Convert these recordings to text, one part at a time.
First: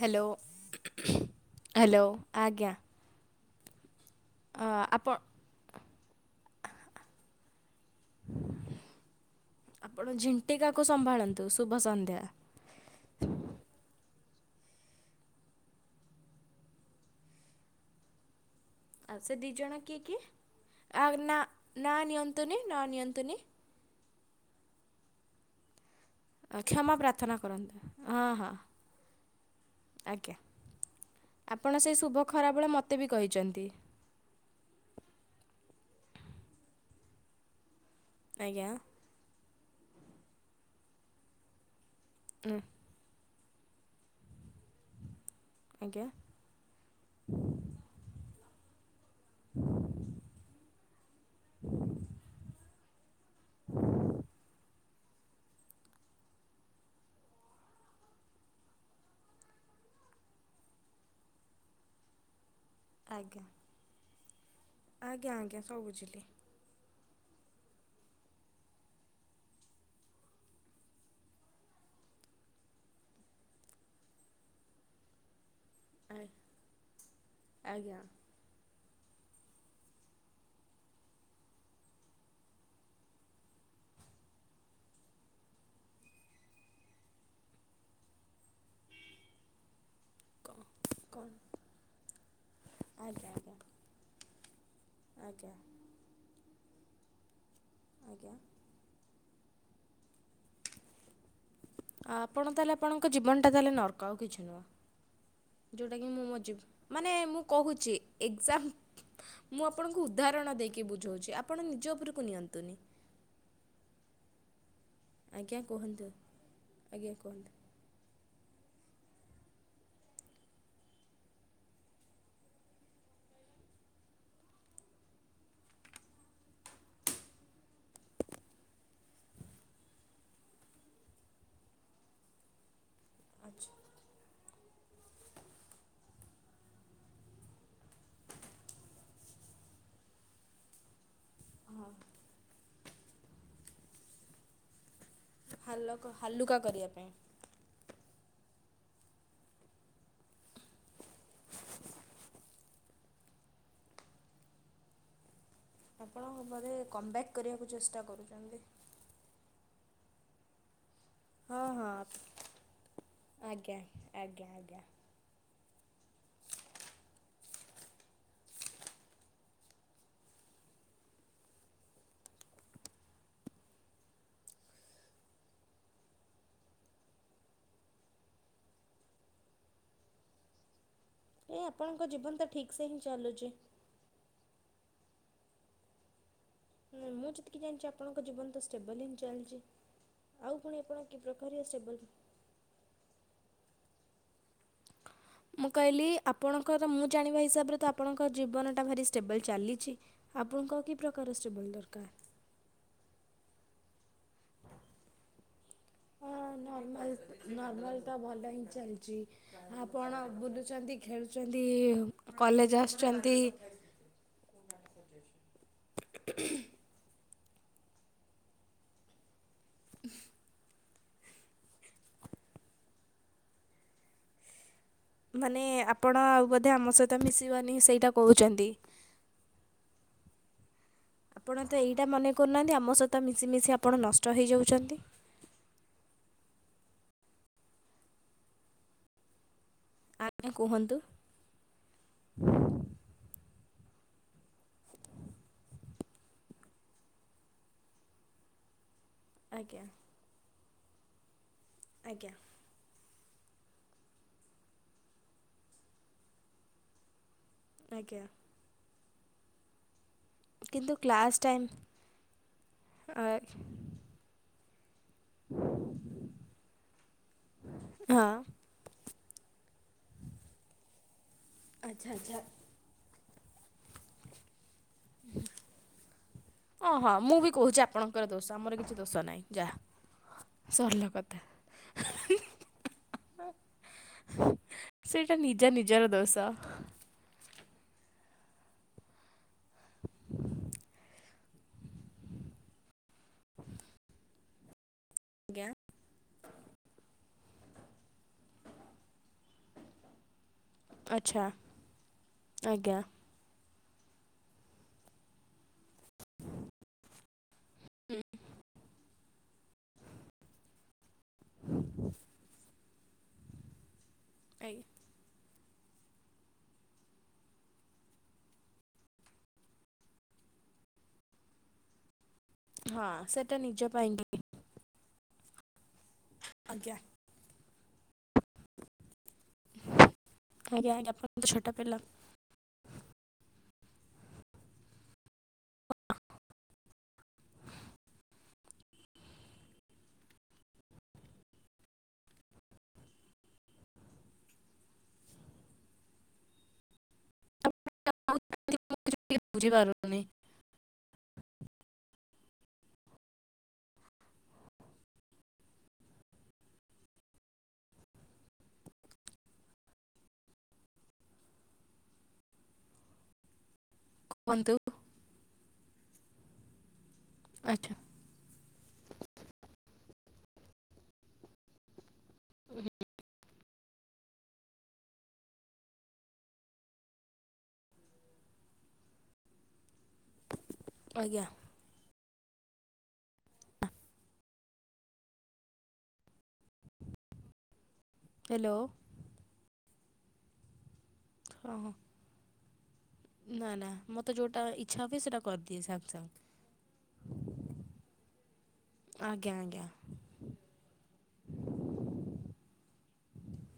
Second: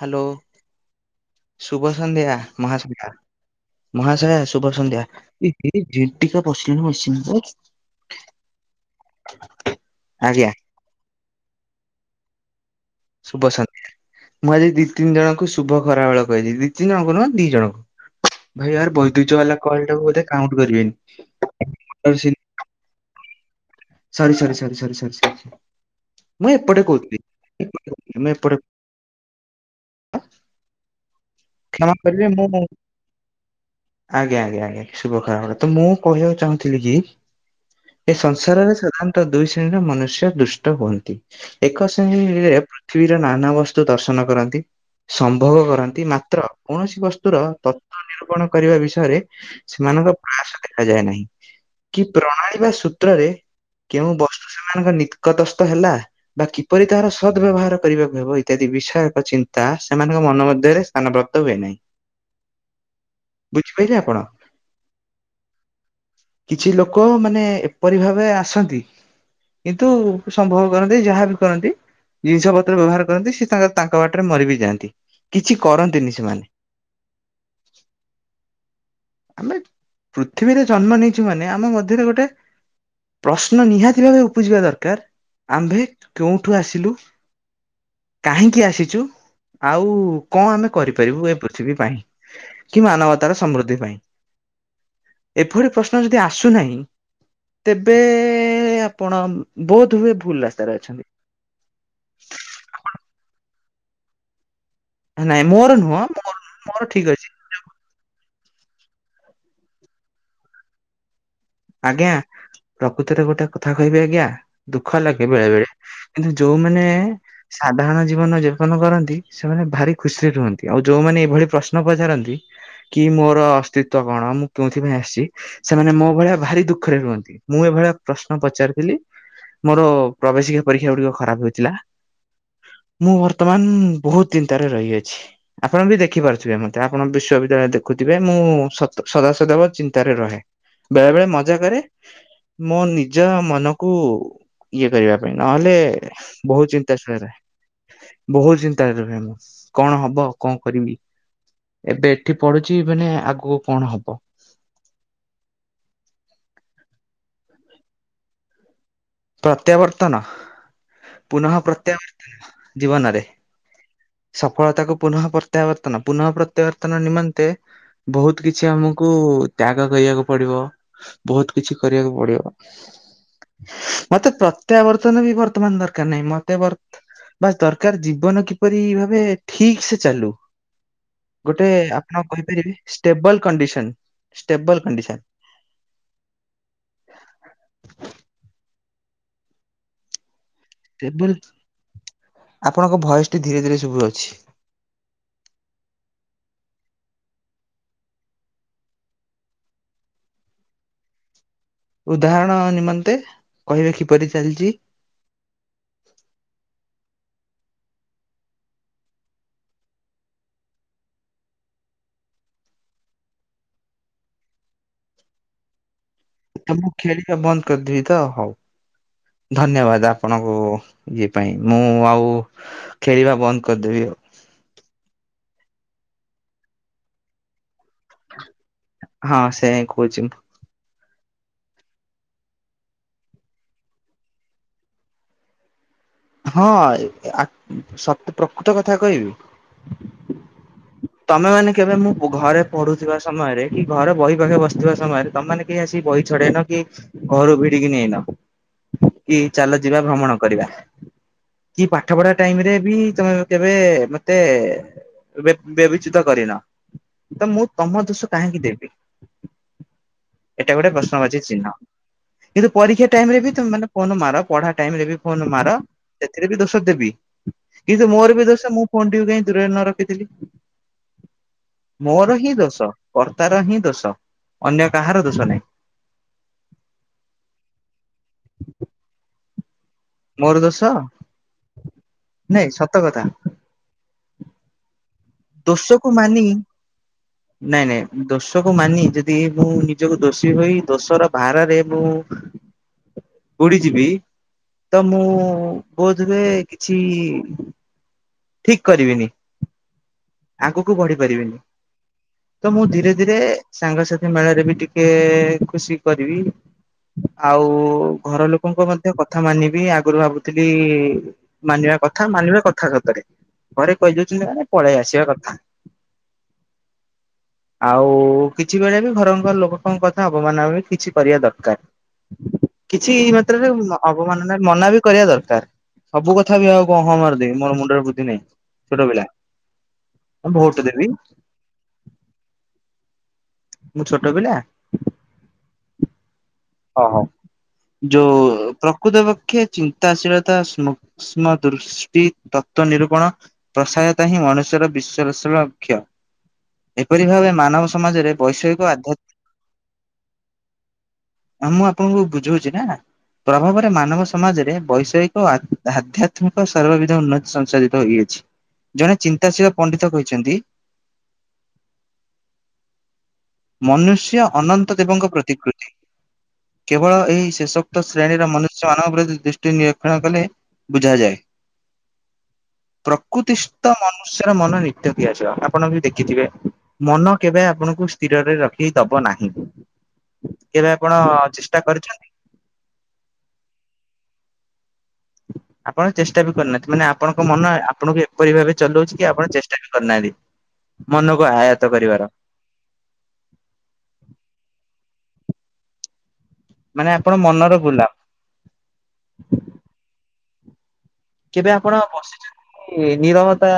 Hello. ଶୁଭ hello ସନ୍ଧ୍ୟା ଆଜ୍ଞା ମହାସନ୍ଧ୍ୟା ମହାଶୟା ଅ, ଶୁଭ ସନ୍ଧ୍ୟା। ଆପଣ ଏି ଟିକା ପଶିଲଣି ମସି ଆପଣ ଆଜ୍ଞା ଝିଣ୍ଟିକାକୁ ସମ୍ଭାଳନ୍ତୁ ଶୁଭ ସନ୍ଧ୍ୟା। ଶୁଭ ସନ୍ନ୍ତି ମୁଁ ଆଜି ଦି ତିନି ଜଣଙ୍କୁ ଶୁଭ ଖରାବେେଳେ କହିଛି ଦି ତିି ଜଣ ନୁହଁ ଦି ଜଣଙ୍କୁ। ଭାଇ ୟାର [inaudible] ଆଉ ବୈଦୁଜ୍ୟ ସେ ବାଲା ଦିଇଜଣ କଲ୍ କିଏ ଟାକୁ କିଏ ବୋଧେ କାଉଣ୍ଟ କରିବେନି ଆ ନା ନା ସରି ନିଅନ୍ତୁନି ନ ନିଅନ୍ତୁନି। ସରି ସରି ସରି ସ ସ ସ। କ୍ଷମା ପ୍ରାର୍ଥନା କରନ୍ତୁ। ହଁ ମୁଁ ହଁ ଏପଟେ ଆଜ୍ଞା। ଆପଣ କ୍ଷମା ସେଇ ଶୁଭ କରିବେ ମୁଁ ଖରାବେଳେ ମୋତେ ବି କହିଛନ୍ତି। ଆଜ୍ଞା ଆଜ୍ଞା। ଶୁଭ ଖରା ବେଳ ତ ମୁଁ କହିବାକୁ ଚାହୁଁଥିଲି କି ଏ ଆଜ୍ଞା ସଂସାରରେ ସାଧାରଣତଃ ଦୁଇ ଶ୍ରେଣୀର ମନୁଷ୍ୟ ଦୁଷ୍ଟ ହୁଅନ୍ତି। ଏକ ଉଁ, ରେ ପୃଥିବୀର ନାନା ବସ୍ତୁ ଦର୍ଶନ କରନ୍ତି ସମ୍ଭୋଗ ଆଜ୍ଞା କରନ୍ତି। ୍ର କୌଣସି ବସ୍ତ ର ତତ୍ଵ ନିର୍ୂପଣ କରିବା ବିଷୟରେ ସେମାନଙ୍କ ପ୍ରୟାସ ଦେଖାଯାଏ ନାହିଁ କି ପ୍ରଣାଳୀ ବା କତ୍ରରେ କେଉଁ ବସ୍ତୁ ସେମାନଙ୍କ ନିକଟସ୍ଥ ହେଲା। ବା କିପରି ତାହାର ସଦ୍ ବ୍ୟବହାର କରିବାକୁ ହେବ ଇତ୍ୟାଦି ବିଷୟକ ଚିନ୍ତା ସେମାନଙ୍କ ମନ ମଧ୍ୟରେ ସାନ ବ୍ରତ ହୁଏ ନହିଁ। ଆଜ୍ଞା ଆପଣ ଆଜ୍ଞା ଆଜ୍ଞା ସବୁ ବୁଝିଲି। କିଛି ଲୋକ ମାନେ ଏପରି ଭାବେ ଆସନ୍ତି। କିନ୍ତୁ ସମ୍ଭବ କରନ୍ତି ଯାହାବି କରନ୍ତି। ଜିନିଷ ପତ୍ର ବ୍ୟବହାର କରନ୍ତି ସେ ତା ତାଙ୍କ ବାଟରେ ମରି ବିି ଯାଆନ୍ତି। କିଛି କରନ୍ତିନି ଆ- ସେମାନେ। ଆଜ୍ଞା ଆମେ ପୃଥିବୀରେ ଜନ୍ମ ନେଇଛୁ ମାନେ ଆମ ମଧ୍ୟରେ ଗୋଟେ ପ୍ରଶ୍ନ ନିହାତି ଭାବେ ଉପୁଜିବା ଦରକାର ଆମ୍ଭେ କୋଉଠୁ ଆସିଲୁ। କାହିଁକି ଆସିଛୁ ଆଉ କଣ ଆମେ କଣ କରିପାରିବୁ ଏ ପୃଥିବୀ ପାଇଁ କି ଆଜ୍ଞା ମାନବତାର ଆଜ୍ଞା ସମୃଦ୍ଧି ପାଇଁ। ଆଜ୍ଞା ଏଭଳି ପ୍ରଶ୍ନ ଯଦି ଆସୁନାହିଁ ତେବେ ଆଜ୍ଞା। ଆପଣ ବହୁତ ହୁଏ ଭୁଲ ରାସ୍ତାରେ ଅଛନ୍ତି। ଆପଣ ତାହେଲେ ଆପଣଙ୍କ ଜୀବନ ଟା ତାହେଲେ ନର୍କ ଆଉ କିଛି ନୁହଁ। ନାଇଁ ମୋର ଯୋଉଟା ନୁହଁ କି ମୁଁ ମୋର ମ ମୋର ଯିବ ଠିକ ମାନେ ଅଛି ମୁଁ କହୁଛି ଏକ୍ଜାମ୍ ମୁଁ ଆପଣଙ୍କୁ ଉଦାହରଣ ଦେଇକି ବୁଝାଉଛି। ଆପଣ ନିଜ ଉପରକୁ ନିଅନ୍ତୁନି। କୃତରେ ଗୋଟେ କଥା କହିବି ଆଜ୍ଞା ଦୁଃଖ ଲାଗେ ବେଳେ ଆଜ୍ଞା ବେଳେ କୁହନ୍ତୁ କିନ୍ତୁ ଯୋଉମାନେ ଆଜ୍ଞା କୁହନ୍ତୁ ସାଧାରଣ ଜୀବନ ଯେଉ କ କରନ୍ତି ସେମାନେ ଭାରି ଖୁସିରେ ରୁହନ୍ତି। ଆଉ ଯୋଉମାନେ ଏଇଭଳି ପ୍ରଶ୍ନ ପଚାରନ୍ତି କି ମୋର ଅସ୍ତିତ୍ଵ କଣ ମୁଁ କେଉଁଥି ପାଇଁ ଆସିଛି ସେମାନେ ମୋ ଭଳିଆ ଭାରି ଦୁଃଖରେ ରୁହନ୍ତି। ମୁଁ ଏଭଳିଆ ପ୍ରଶ୍ନ ପଚାରିଥିଲି ମୋର ପ୍ରବେଶିକା ପରୀକ୍ଷା ଗୁଡିକ ଖରାପ ହେଇଥିଲା। ମୁଁ ବର୍ତ୍ତମାନ ବହୁତ ଦିନନ ତାରେ ରହିଅଛି। ଆପଣ ବି ଦେଖିପାରୁଥିବେ ମତେ ଆପଣ ବିଶ୍ୱବିଦ୍ୟାଳୟରେ ଦେଖୁଥିବେ ମୁଁ ସଦାସଦେବ ଚିନ୍ତାରେ ରହେ। ବେଳେ ବେଳେ ମଜା କରେ ମୋ ନିଜ ମନକୁ ଇଏ କରିବା। ନହେଲେ ହାଲକ ହାଲୁକା ବହୁତ କରିବା ଚିନ୍ତା ପାଇଁ ଶୁଣା ରହେ। ବହୁତ ଚିନ୍ତାରେ ରୁହେ ମୁଁ କଣ ହବ କଣ କରିବି। ଏବେ ଏଠି ପଡୁଛି ମାନେ ଆଗକୁ କଣ ହବ। ଆପଣ ବୋଧେ କମ୍ବ୍ୟାକ୍ କରିବାକୁ ଚେଷ୍ଟା କରୁଛନ୍ତି। ପ୍ରତ୍ୟାବର୍ତ୍ତନ। ପୁନଃ ହଁ ହଁ ପ୍ରତ୍ୟାବର୍ତ୍ତନ ଜୀବନରେ ଆଜ୍ଞା ଆଜ୍ଞା ଆଜ୍ଞା ସଫଳତାକୁ ପୁଃ ପ୍ରତ୍ୟାବର୍ତନ ପୁନଃ ପ୍ରତ୍ୟାବର୍ତନ ନିମନ୍ତେ ବହୁତ କିଛି ଆମକୁ ତ୍ୟାଗ କରିବାକୁ ପଡିବ। ବହୁତ କିଛି କରିବାକୁ ପଡିବ। [inaudible] ମତେ ପ୍ରତ୍ୟାବର୍ତ୍ତନ ବି ବର୍ତ୍ତମାନ ଦରକାର ନାହିଁ। ମତେ ବା ଦରକାର ଜୀବନ କିପରି ଭାବେ ଠିକ ସେ ଚାଲୁ ଏ ଗୋଟେ ଆପଣଙ୍କ ଆପଣ ଜୀବନ ତ କହିପାରିବେ ଠିକ୍ ସେ ହିଁ େବଲ ଚାଲୁଛି କଣ୍ଡିସନ େବଲ କଣ୍ଡିସନ ଁ ମୁଁ ଯେତିକି ଜଣିଛି ଆପଣଙ୍କ ଜୀବନ ତ ଷ୍ଟେବଲ ହିଁ ଚାଲିଛି ଆଉ ପୁଣି ଆପଣ କି ଷ୍ଟେବଲ ପ୍ରକାରଷ୍ଟେବଲ ଆପଣଙ୍କ ଭଏସ ଟି ଧୀରେ ଧୀରେ ସବୁ ଅଛି [inaudible] ମୁଁ କହିଲି ଆପଣଙ୍କର ମୁଁ ଜାଣିବା ହିସାବରେ ତ ଆପଣଙ୍କ ଜୀବନଟା ଭାରି ଷ୍ଟେବଲ୍ ଚାଲିଛି ଆପଣଙ୍କ କି ପ୍ରକାରେବଲ ଦରକାର ଉଦାହରଣ ନିମନ୍ତେ କହିଲେ କିପରି ଚାଲିଛି ହଁ ନର୍ମାଲ ନର୍ମାଲ ଟା ଭଲ ହିଁ ଚାଲିଛି ଆପଣ ବୁଲୁଛନ୍ତି ଖେଳୁଛନ୍ତି କଲେଜ ଆସୁଛନ୍ତି [inaudible] ମୁଁ ଖେଳିବା ବନ୍ଦ କରିଦେବି ତ ହଉ ଧନ୍ୟବାଦ ଆପଣଙ୍କୁ ଇଏ ପାଇଁ ମୁଁ ଆଉ ଖେଳିବା ବନ୍ଦ କରିଦେବି ଆଉ ମାନେ ଆପଣ ଆଉ ବୋଧେ ଆମ ସହିତ ମିଶିବନି ସେଇଟା କହୁଛନ୍ତି ହଁ ସେ କହୁଛି ଆପଣ ତ ଏଇଟା ମନେ କରୁନାହାନ୍ତି ଆମ ସହିତ ମିଶିମିଶି ଆପଣ ନଷ୍ଟ ହେଇଯାଉଛନ୍ତି ହଁ ସତ ପ୍ରକୃତ କଥା କହିବି ଆଜ୍ଞା କୁହନ୍ତୁ ତମେ ମାନେ କେବେ ମୁଁ ଘରେ ପଢୁଥିବା ସମୟରେ କି ଘରେ ବହି ପାଖ ବସିଥିବା ସମୟରେ ତମ କେହି ଆସିିକ ବହି ଛଡେଇନ କି ଘରୁ ଭିଡିକି ନେଇନ କି ଚାଲ ଆଜ୍ଞା ଯିବା ଭ୍ରମଣ କରିବା କି ପାଠ ଆଜ୍ଞା ପଢା ଟାଇମ ରେ ବି ତ କେବେ ମତେ ବ୍ୟବଚିତ କରିନ ତ ମୁଁ ତମ ଆଜ୍ଞା ଦୋଷ କାହିଁକି ଦେବି ଏଟ ଗୋଟେ କିନ୍ତୁ କ୍ଲାସ୍ ପ୍ରଶ୍ନବାଚୀ ଟାଇମ୍ ଚିହ୍ନ କିନ୍ତୁ ପରୀକ୍ଷା ଟାଇମ ରେ ବି ତାନେ ଫୋନ ମାର ପଢା ଟାଇ ରେ ବି ଫୋନ ମାର ସେଥିରେ ବି ଦୋଷ ଦେବି କିନ୍ତୁ ହଁ। ମୋର ବି ଦୋଷ ମୁଁ ଫୋନ କୁ କାଇଁ ଦୂରରେ ନ ରଖିଥିଲି ଆଚ୍ଛା ମୋର ଆଚ୍ଛା ହିଁ ଦୋଷ କର୍ତ୍ତାର ହିଁ ଦୋଷ ଅନ୍ୟ କାହାର ଦୋଷ ନାହିଁ ହଁ ହଁ ମୁଁ ବି କହୁଛି ଆପଣଙ୍କର ଦୋଷ ଆମର କିଛି ଦୋଷ ନାହିଁ ଯାହା ମୋର ଦୋଷ ସରିଲା କଥା। ନାଇଁ ସତ କଥା ସେଇଟା ନିଜ ଦୋଷକୁ ନିଜର ମାନି ଦୋଷ ନାଇଁ ନାଇଁ ଦୋଷକୁ ମାନି ଯଦି ମୁଁ ନିଜକୁ ଦୋଷୀ ହୋଇ ଦୋଷର ବାହାରାରେରେ ମୁୁ ବୁଡିଯିବି ତ ମୁଁ ଆଜ୍ଞା। ବୋଧହୁଏ କିଛି ଠିକ କରିବିନି ଆଗକୁ ବଢି ଆଚ୍ଛା ପାରିବିନି ତ ମୁଁ ଆଜ୍ଞା। ଧୀରେ ଧୀରେ ସାଙ୍ଗସାଥି ମେଳାରେ ବି ଟିକେ ଖୁସି କରିବି ଆଉ ହୁଁ ଘର ଲୋକଙ୍କ ମଧ୍ୟ କଥା ମାନିବି ଆଗରୁ ଭାବୁଥିଲି ମାନିବା କଥା ମାନିବା କଥା ସତରେ ଘରେ କହିଦେଉଛନ୍ତି ମାନେ ଆଜ୍ଞା। ପଳେଇ ଆସିବା କଥା ଆଉ କିଛି ବେଳେ ବି ଘର ଘର ଲୋକଙ୍କ କଥା ଅବମାନ କିଛି କରିବା ଦରକାର ହଁ କିଛି ଏଇ ସେଟା ମାତ୍ରାରେ ନିଜ ପାଇଁ କି। ଅବମାନ ମ ମନା ବି କରିବା ଦରକାର ସବୁ କଥା ବି ଆଉ ଆଜ୍ଞା। କ ହଁ ମଦ ମୋର ମୁଣ୍ଡରେ ବୃଦ୍ଧି ନାହିଁ ଛୋଟ ପିଲା ଭୋଟ ଆଜ୍ଞା ଦେବି ଆଜ୍ଞାପଣ ଛୋଟା ପିଲା ମୁଁ ଛୋଟ ପିଲା ହ ହୋ ଯୋଉ ପ୍ରକୃତ ପକ୍ଷେ ଚିନ୍ତାଶୀଳତା ସୂଷ୍ମ ଦୃଷ୍ଟି ତତ୍ଵ ନିରୂପଣ ପ୍ରସହାୟତା ହିଁ ମନୁଷ୍ୟର ବିଶ୍ଷଣକ୍ଷ ଏପରି ଭାବେ ମାନବ ସମାଜରେ ବୈଷୟିକ ଆଧ୍ୟାତ୍ମ ପୁଝିପାରୁନି ହ ମୁଁ ଆପଣଙ୍କୁ ବୁଝଉଛି ନା ପ୍ରଭାବରେ ମାନବ ସମାଜରେ ବୈଷୟିକ ଓ ଆଧ୍ୟାତ୍ମିକ ସର୍ବବିଧ ଉନ୍ନତି ସଂଶୋଧିତ ହୋଇଅଛି ଜଣେ ଚିନ୍ତାଶୀଳ ପଣ୍ଡିତ କହିଛନ୍ତି ମନୁଷ୍ୟ କୁହନ୍ତୁ ଅନନ୍ତ ଦେବଙ୍କ ପ୍ରତିକୃତି କେବଳ ଏହି ଆଚ୍ଛା ଶେଷୋକ୍ତ ଶ୍ରେଣୀର ମନୁଷ୍ୟମାନାନଙ୍କ ବିରୋଧ ଦୃଷ୍ଟି ନିରୀକ୍ଷଣ କଲେ ବୁଝା ଯାଏ ପ୍ରକୃତି ମନୁଷ୍ୟର ମନ ନିତ୍ୟ ଦିଆଯିବ ଆପଣ ଯ ଦେଖିଥିବେ ମନ କେବେ ଆପଣଙ୍କୁ ସ୍ଥିରରେ ରଖିକି ଦବ ନାହିଁ କେବେ ଆପଣ ଆଜ୍ଞା। ଚେଷ୍ଟା କରିଛନ୍ତି ଆପଣ ଚେଷ୍ଟା ବି କରିୁନାହାନ୍ତି ମାନେ ଆପଣଙ୍କ ମନ ଆପଣଙ୍କୁ ଏପରି ଭାବେ ହ୍ୟାଲୋ ଚଲାଉଛି କି ଆପଣ ଚେଷ୍ଟା କରିନାହାନ୍ତି ମନକୁ ହଁ ହଁ। ଆୟତ କରିବାର ନା ନା ମୋତେ ଯୋଉଟା ଇଚ୍ଛା ହୁଏ ସେଟା କରିଦିଏ ସାଙ୍ଗେ ସାଙ୍ଗେ ମାନେ ଆପଣ ମନର ଗୁଲା ଆଜ୍ଞା ଆଜ୍ଞା କେବେ ଆପଣ ବସିଛନ୍ତି ନିରବତା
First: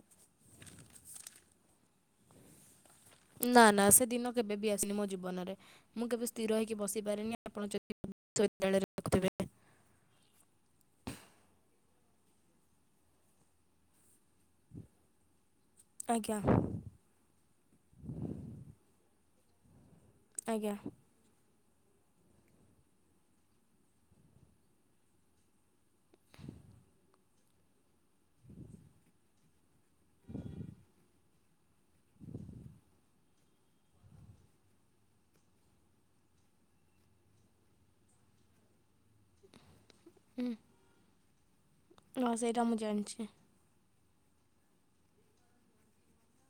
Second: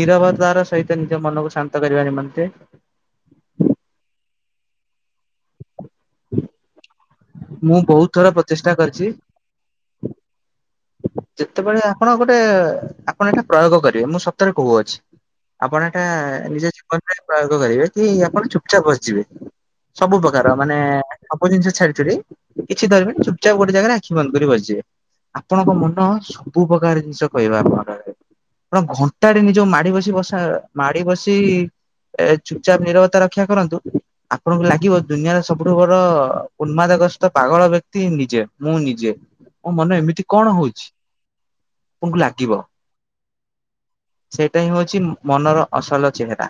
ନିରବତାର ସହିତ ନିଜ ମନକୁ ଶାନ୍ତ କରିବା ନିମନ୍ତେ ନା ନା ସେ ଦିନ କେବେ ବି ଆସିନି ମୋ ଜୀବନରେ ମୁଁ କେବେ ସ୍ଥିର ହେଇକି ବସି ପାରେନି ଆପଣ ମୁଁ ବହୁତ ଯଦି ଥର ପ୍ରଚେଷ୍ଟା ଶଳୟ କରିଛି। ଯେତେବେଳେ ଆପଣ ଗୋଟେ ଆପଣ ଏଇଟା ପ୍ରୟୋଗ କରିବେ ମୁଁ ସ କହୁଅଛି ଆପଣ ଏଟା ଆଜ୍ଞା ନିଜ ଜୀବନ ପ୍ରୟୋଗ କରିବେ କି ଆପଣ ଚୁପଚାପ ବସିଯିବେ ସବୁ ପ୍ରକାର ଆଜ୍ଞା ମାନେ ସବୁ ଜିନିଷ ଛାଡିଛୁ କିଛି ଧର ପାଇଁ ଚୁପଚା ଗୋଟେ ଜାଗାରେ ଆଖି ବନ୍ଦ କରି ବସିଯିବେ ଆପଣଙ୍କ ମନ ସବୁ ପ୍ରକାର ଜିନିଷ କହିବା ଆପଣର ଆପଣ ଘଣ୍ଟା ନିଜ ମାଡି ବସି ବସା ମାଡି ବସି ଏ ଚୁପଚାପ ନିରବତା ରକ୍ଷା କରନ୍ତୁ ଆପଣଙ୍କୁ ଲାଗିବ ଦୁନିଆର ସବୁଠୁ ବଡ ଉନ୍ମାଦ ଗ୍ରସ୍ତ ପାଗଳ ବ୍ୟକ୍ତି ନିଜେ ମୁଁ ନିଜେ ମୋ ମନ ଏମିତି କଣ ହଉଛି ଆପଣଙ୍କୁ ହଁ ଲାଗିବ ସେଇଟା ମୁଁ ଜାଣିଛି ସେଇଟା ହିଁ ହଉଛି ମନର ଅସଲ ଚେହେରା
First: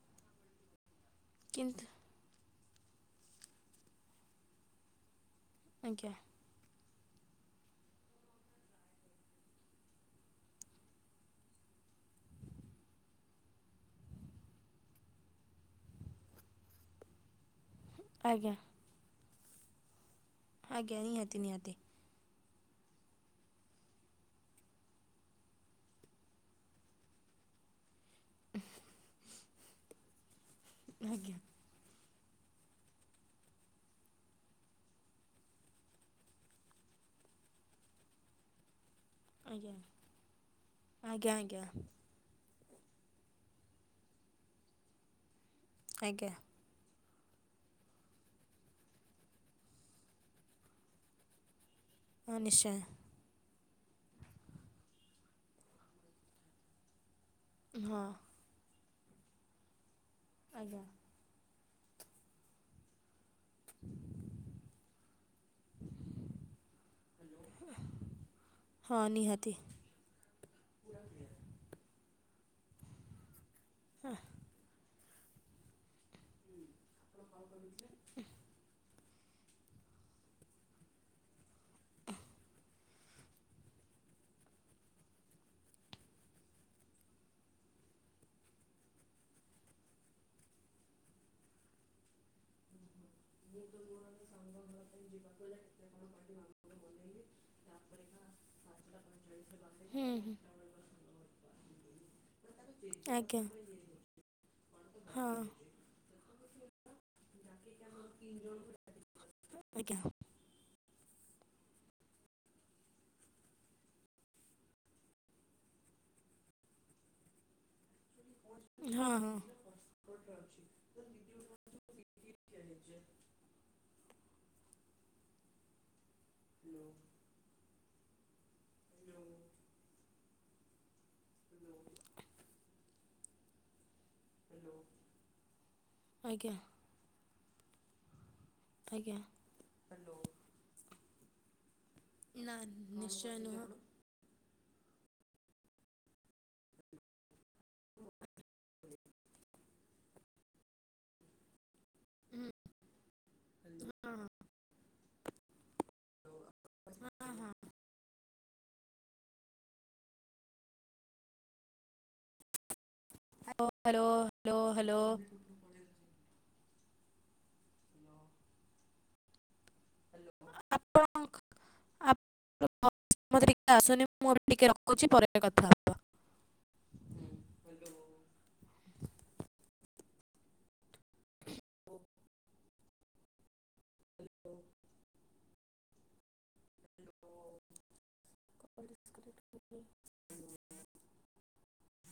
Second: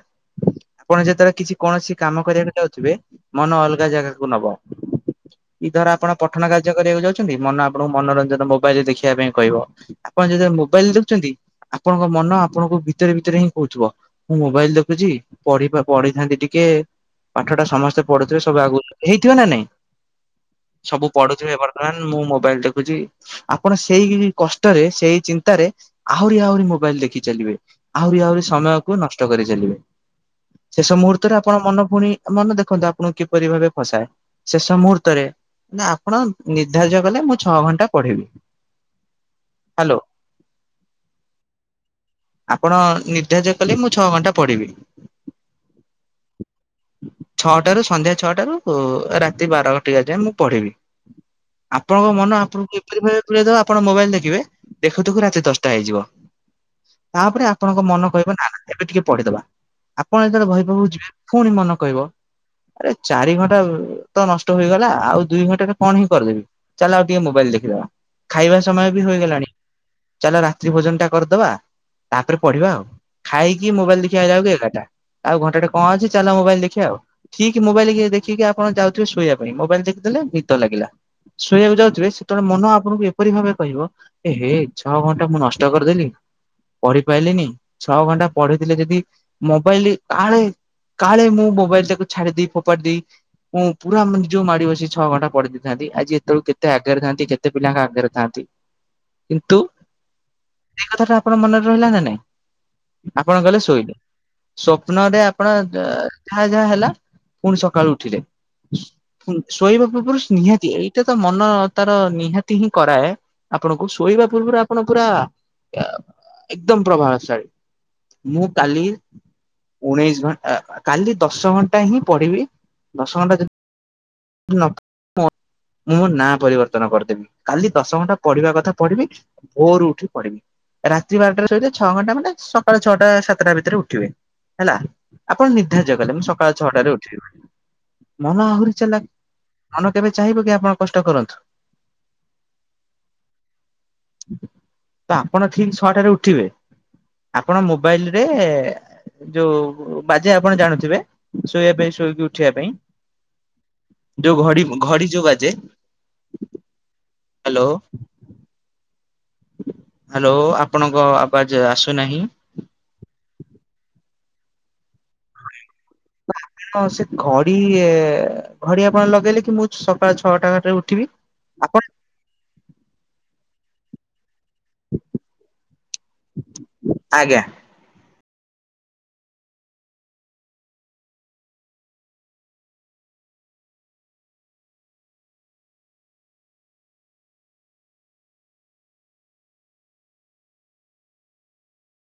ଆପଣ ଯେତେବେଳେ କିଛି କିନ୍ତୁ କୌଣସି କାମ କରିବାକୁ ଯାଉଥିବେ ମନ ଅଲଗା ଜାଗାକୁ ନବ ଇ ଧର ଆପଣ ଆଜ୍ଞା ପଠନ କାର୍ଯ୍ୟ କରିବାକୁ ଯାଉଛନ୍ତି ମନ ଆପଣଙ୍କୁ ମନୋରଞ୍ଜନ ମୋବାଇଲରେ ଦେଖିବା ପାଇଁ କହିବ ଆପଣ ଯତେବେଳେ ମୋବାଇଲ ଦେଖୁଛନ୍ତି ଆପଣଙ୍କ ମନ ଆପଣଙ୍କୁ ଭିତରେ ଭିତରେ ହିଁ କହୁଥିବ ମୁଁ ମୋବାଇଲ ଦେଖୁଛି ପଢି ପଢିଥାନ୍ତି ଟିକେ ପାଠ ଟା ସମସ୍ତେ ପଢୁଥିବେ ଆଜ୍ଞା ସବୁ ଆଗକୁ ହେଇଥିବେ ନା ନାଇଁ ଆଜ୍ଞା ସବୁ ନିହାତି ପଢୁଥିବେ ନିହାତି ବର୍ତ୍ତମାନ ମୁଁ ମୋବାଇଲ ଦେଖୁଛି ଆପଣ ସେଇ କଷ୍ଟରେ ସେଇ ଚିନ୍ତାରେ ଆହୁରି ଆହୁରି ମୋବାଇଲ ଦେଖି ଚାଲିବେ ଆହୁରି ଆହୁରି ସମୟକୁ ନଷ୍ଟ କରି ଚାଲିବେ ଶେଷ ମୁହୂର୍ତ୍ତରେ ଆଜ୍ଞା ଆପଣ ମନ ପୁଣି ମନେ ଦେଖନ୍ତୁ ଆପଣଙ୍କୁ କିପରି ଭାବେ ଫସାଏ ଶେଷ ମୁହୂର୍ତ୍ତରେ ନା ଆପଣ ନିର୍ଦ୍ଧାର୍ଯ୍ୟ କଲେ ମୁଁ ଛଅ ଘଣ୍ଟା ପଢିବି ଆଜ୍ଞା ହ୍ୟାଲୋ। ଆଜ୍ଞା ଆଜ୍ଞା ଆପଣ ନିର୍ଦ୍ଧଯ୍ୟ କଲେ ମୁଁ ଛଅ ଘଣ୍ଟା ପଢିବି ଆଜ୍ଞା ଛଅଟାରୁ ସନ୍ଧ୍ୟା ଛଅଟାରୁ ରାତି ବାର ଟିକା ଯାଏ ମୁଁ ପଢିବି ଆପଣଙ୍କ ହଁ ମନ ନିଶ୍ଚୟ ଆପଣଙ୍କୁ କିପରି ଭା ପଦବ ଆପଣ ମୋବାଇଲ ଦେଖିବେ ଦେଖୁଥୁ ରାତି ଦଶଟା ହେଇଯିବ ତାପରେ ଆପଣଙ୍କ ହଁ ମନ କହିବ ନା ନା ଏବେ ଟିକେ ପଢିଦବା ଆପଣ ଯେତେବେଳେ ଆଜ୍ଞା ଭୟପବକୁ ଯିବେ ପୁଣି ମନ କହିବ ଆରେ ଚାରି ଘଣ୍ଟା ତ ନଷ୍ଟ ହେଇଗଲା ଆଉ ଦୁଇ ଘଣ୍ଟା ଟ କଣ ହିଁ କରିଦେବି ଚାଲ ଆଉ ଟିକେ ମୋବାଇଲ ଦେଖିଦେବା ଖାଇବା ସମୟ ହଁ ବି ହେଇଗଲାଣି ନିହାତି ଚାଲ ରାତ୍ରି ଭୋଜନ ଟା କରିଦବା ତାପରେ ପଢିବା ଆଉ ଖାଇକି ମୋବାଇଲ ଦେଖିବା ଯାଉ କି ଏକାଟା ଆଉ ଘଣ୍ଟା ଟେ କଣ ଅଛି ଚାଲ ମୋବାଇଲ ଦେଖି ଆଉଠିକ ମୋବାଇଲ ଦେଖିକି କଣ ଯାଉଥିବେ ଶୋଇବା ପାଇଁ ମୋବାଇଲ ଦେଖିଦେଲେ ନିଦ ଲାଗିଲା ଶୋଇବାକୁ ଯାଉଥିବେ ସେତେବେଳେ ମନ ଆପଣଙ୍କୁ ଏପରି ଭାବେ କହିବ ଏ ହେ ଛଅ ଘଣ୍ଟା ମୁଁ ନଷ୍ଟ କରିଦେଲି ପଢି ପାଇଲିନି ଛଅ ଘଣ୍ଟା ପଢିଥିଲେ ଯଦି ମୋବାଇଲ କାଳେ କାଳେ ମୁଁ ମୋବାଇଲଟାକୁ ଛାଡ଼ିଦେଇ ଫୋପାଡ଼ି ଦେଇ ମୁଁ ପୁରା ଯୋଉ ମାଡି ବସି ଛଅ ଘଣ୍ଟା ପଢ଼ି ଦେଇଥାନ୍ତି ଆଜି ଏତେବେଳକୁ କେତେ ଆଗରେ ଥାନ୍ତି କେତେ ତେ ପିଲାଙ୍କ ଆଗରେ ଥାନ୍ତି କିନ୍ତୁ ହୁଁ ହୁଁ ସେ କଥାଟା ଆପଣଙ୍କ ମନରେ ରହିଲା ନା ନାଇଁ ଆଜ୍ଞା ଆପଣ ଗଲେ ଶୋଇଲେ ସ୍ଵପ୍ନରେ ହଁ ଆପଣ ଯାହା ଯାହା ହେଲା ପୁଣି ସକାଳୁ ଉଠିଲେ ଶ ଶୋଇବା ଆଜ୍ଞା ପୂର୍ବରୁ ନିହାତି ପ୍ରତ୍ୟ ତ ମନ ତାର ନିହାତି ହିଁ କରାଏ ଆପଣଙ୍କୁ ଶୋଇବା ପୂର୍ବରୁ ଆପଣ ପୁରା ଏକଦମ ପ୍ରଭାବଶାଳୀ ମୁଁ କାଲି ହଁ ହଁ ଉଣେଇଶି ଘଣ୍ଟା କାଲି ଦଶ ଘଣ୍ଟା ହିଁ ପଢିବି ଦଶ ଘଣ୍ଟା ଯି ମୁଁ ମୋ ନାଁ ପରିବର୍ତ୍ତନ କରିଦେବି କାଲି ଦଶ ଘଣ୍ଟା ପଢିବା କଥା ପଢିବି ଭୋରୁ ଉଠି ପଢିବି ରାତି ବାରଟା ସହିତ ଛଅ ଘଣ୍ଟା ମାନେ ସକାଳ ଛଅଟା ସାତ ସାତଟା ଭିତରେ ଉଠିବି। ହେଲା ଆପଣ ନିର୍ଦ୍ଧାର୍ଯ୍ୟ କଲେ ମୁଁ ଆଜ୍ଞା ସକାଳ ଛଅଟାରେ ଉଠିବି ମନ ଆହୁରି ଚାଲାକ୍ ଆଜ୍ଞା ମନ କେବେ ଚାହିଁବ କି ଆପଣ କଷ୍ଟ କରନ୍ତୁ। ନା ନିଶ୍ଚୟ ନୁହଁ। ତ ଆପଣ ଠିକ ଛଅଟରେ ଉଠିବେ। ଆପଣ ମୋବାଇଲ ରେ ଯୋଉ ବାଜେ ଆପଣ ଜାଣୁଥିବେ ଶୋଇବା ପାଇଁ ଉଠିବା ପାଇଁ ଯୋଉ ଘଡ଼ି ଘଡି ଯୋଉ ବାଜେ ହ୍ୟାଲୋ ହ୍ୟାଲୋ ଆପଣଙ୍କ ଆବାଜ ଆସୁନାହିଁ। ହ ହ୍ୟାଲୋ ହ୍ୟାଲୋ ହ୍ୟାଲୋ ଆଣ ସେ ଘଡି ଘଡି ଆପଣ ଲଗେଇଲେ କି ମୁଁ ସକାଳ ଛଅଟାରେ ଉଠିବି ଆପଣ ଆପଣ ଟିକେ ଆସୁନି ମୁଁ ଏ ଟିକେ ରଖୁଛି ପରେ କଥା ହେବା। ଆଜ୍ଞା। ହ୍ୟାଲୋ [unintelligible] [inaudible] [inaudible]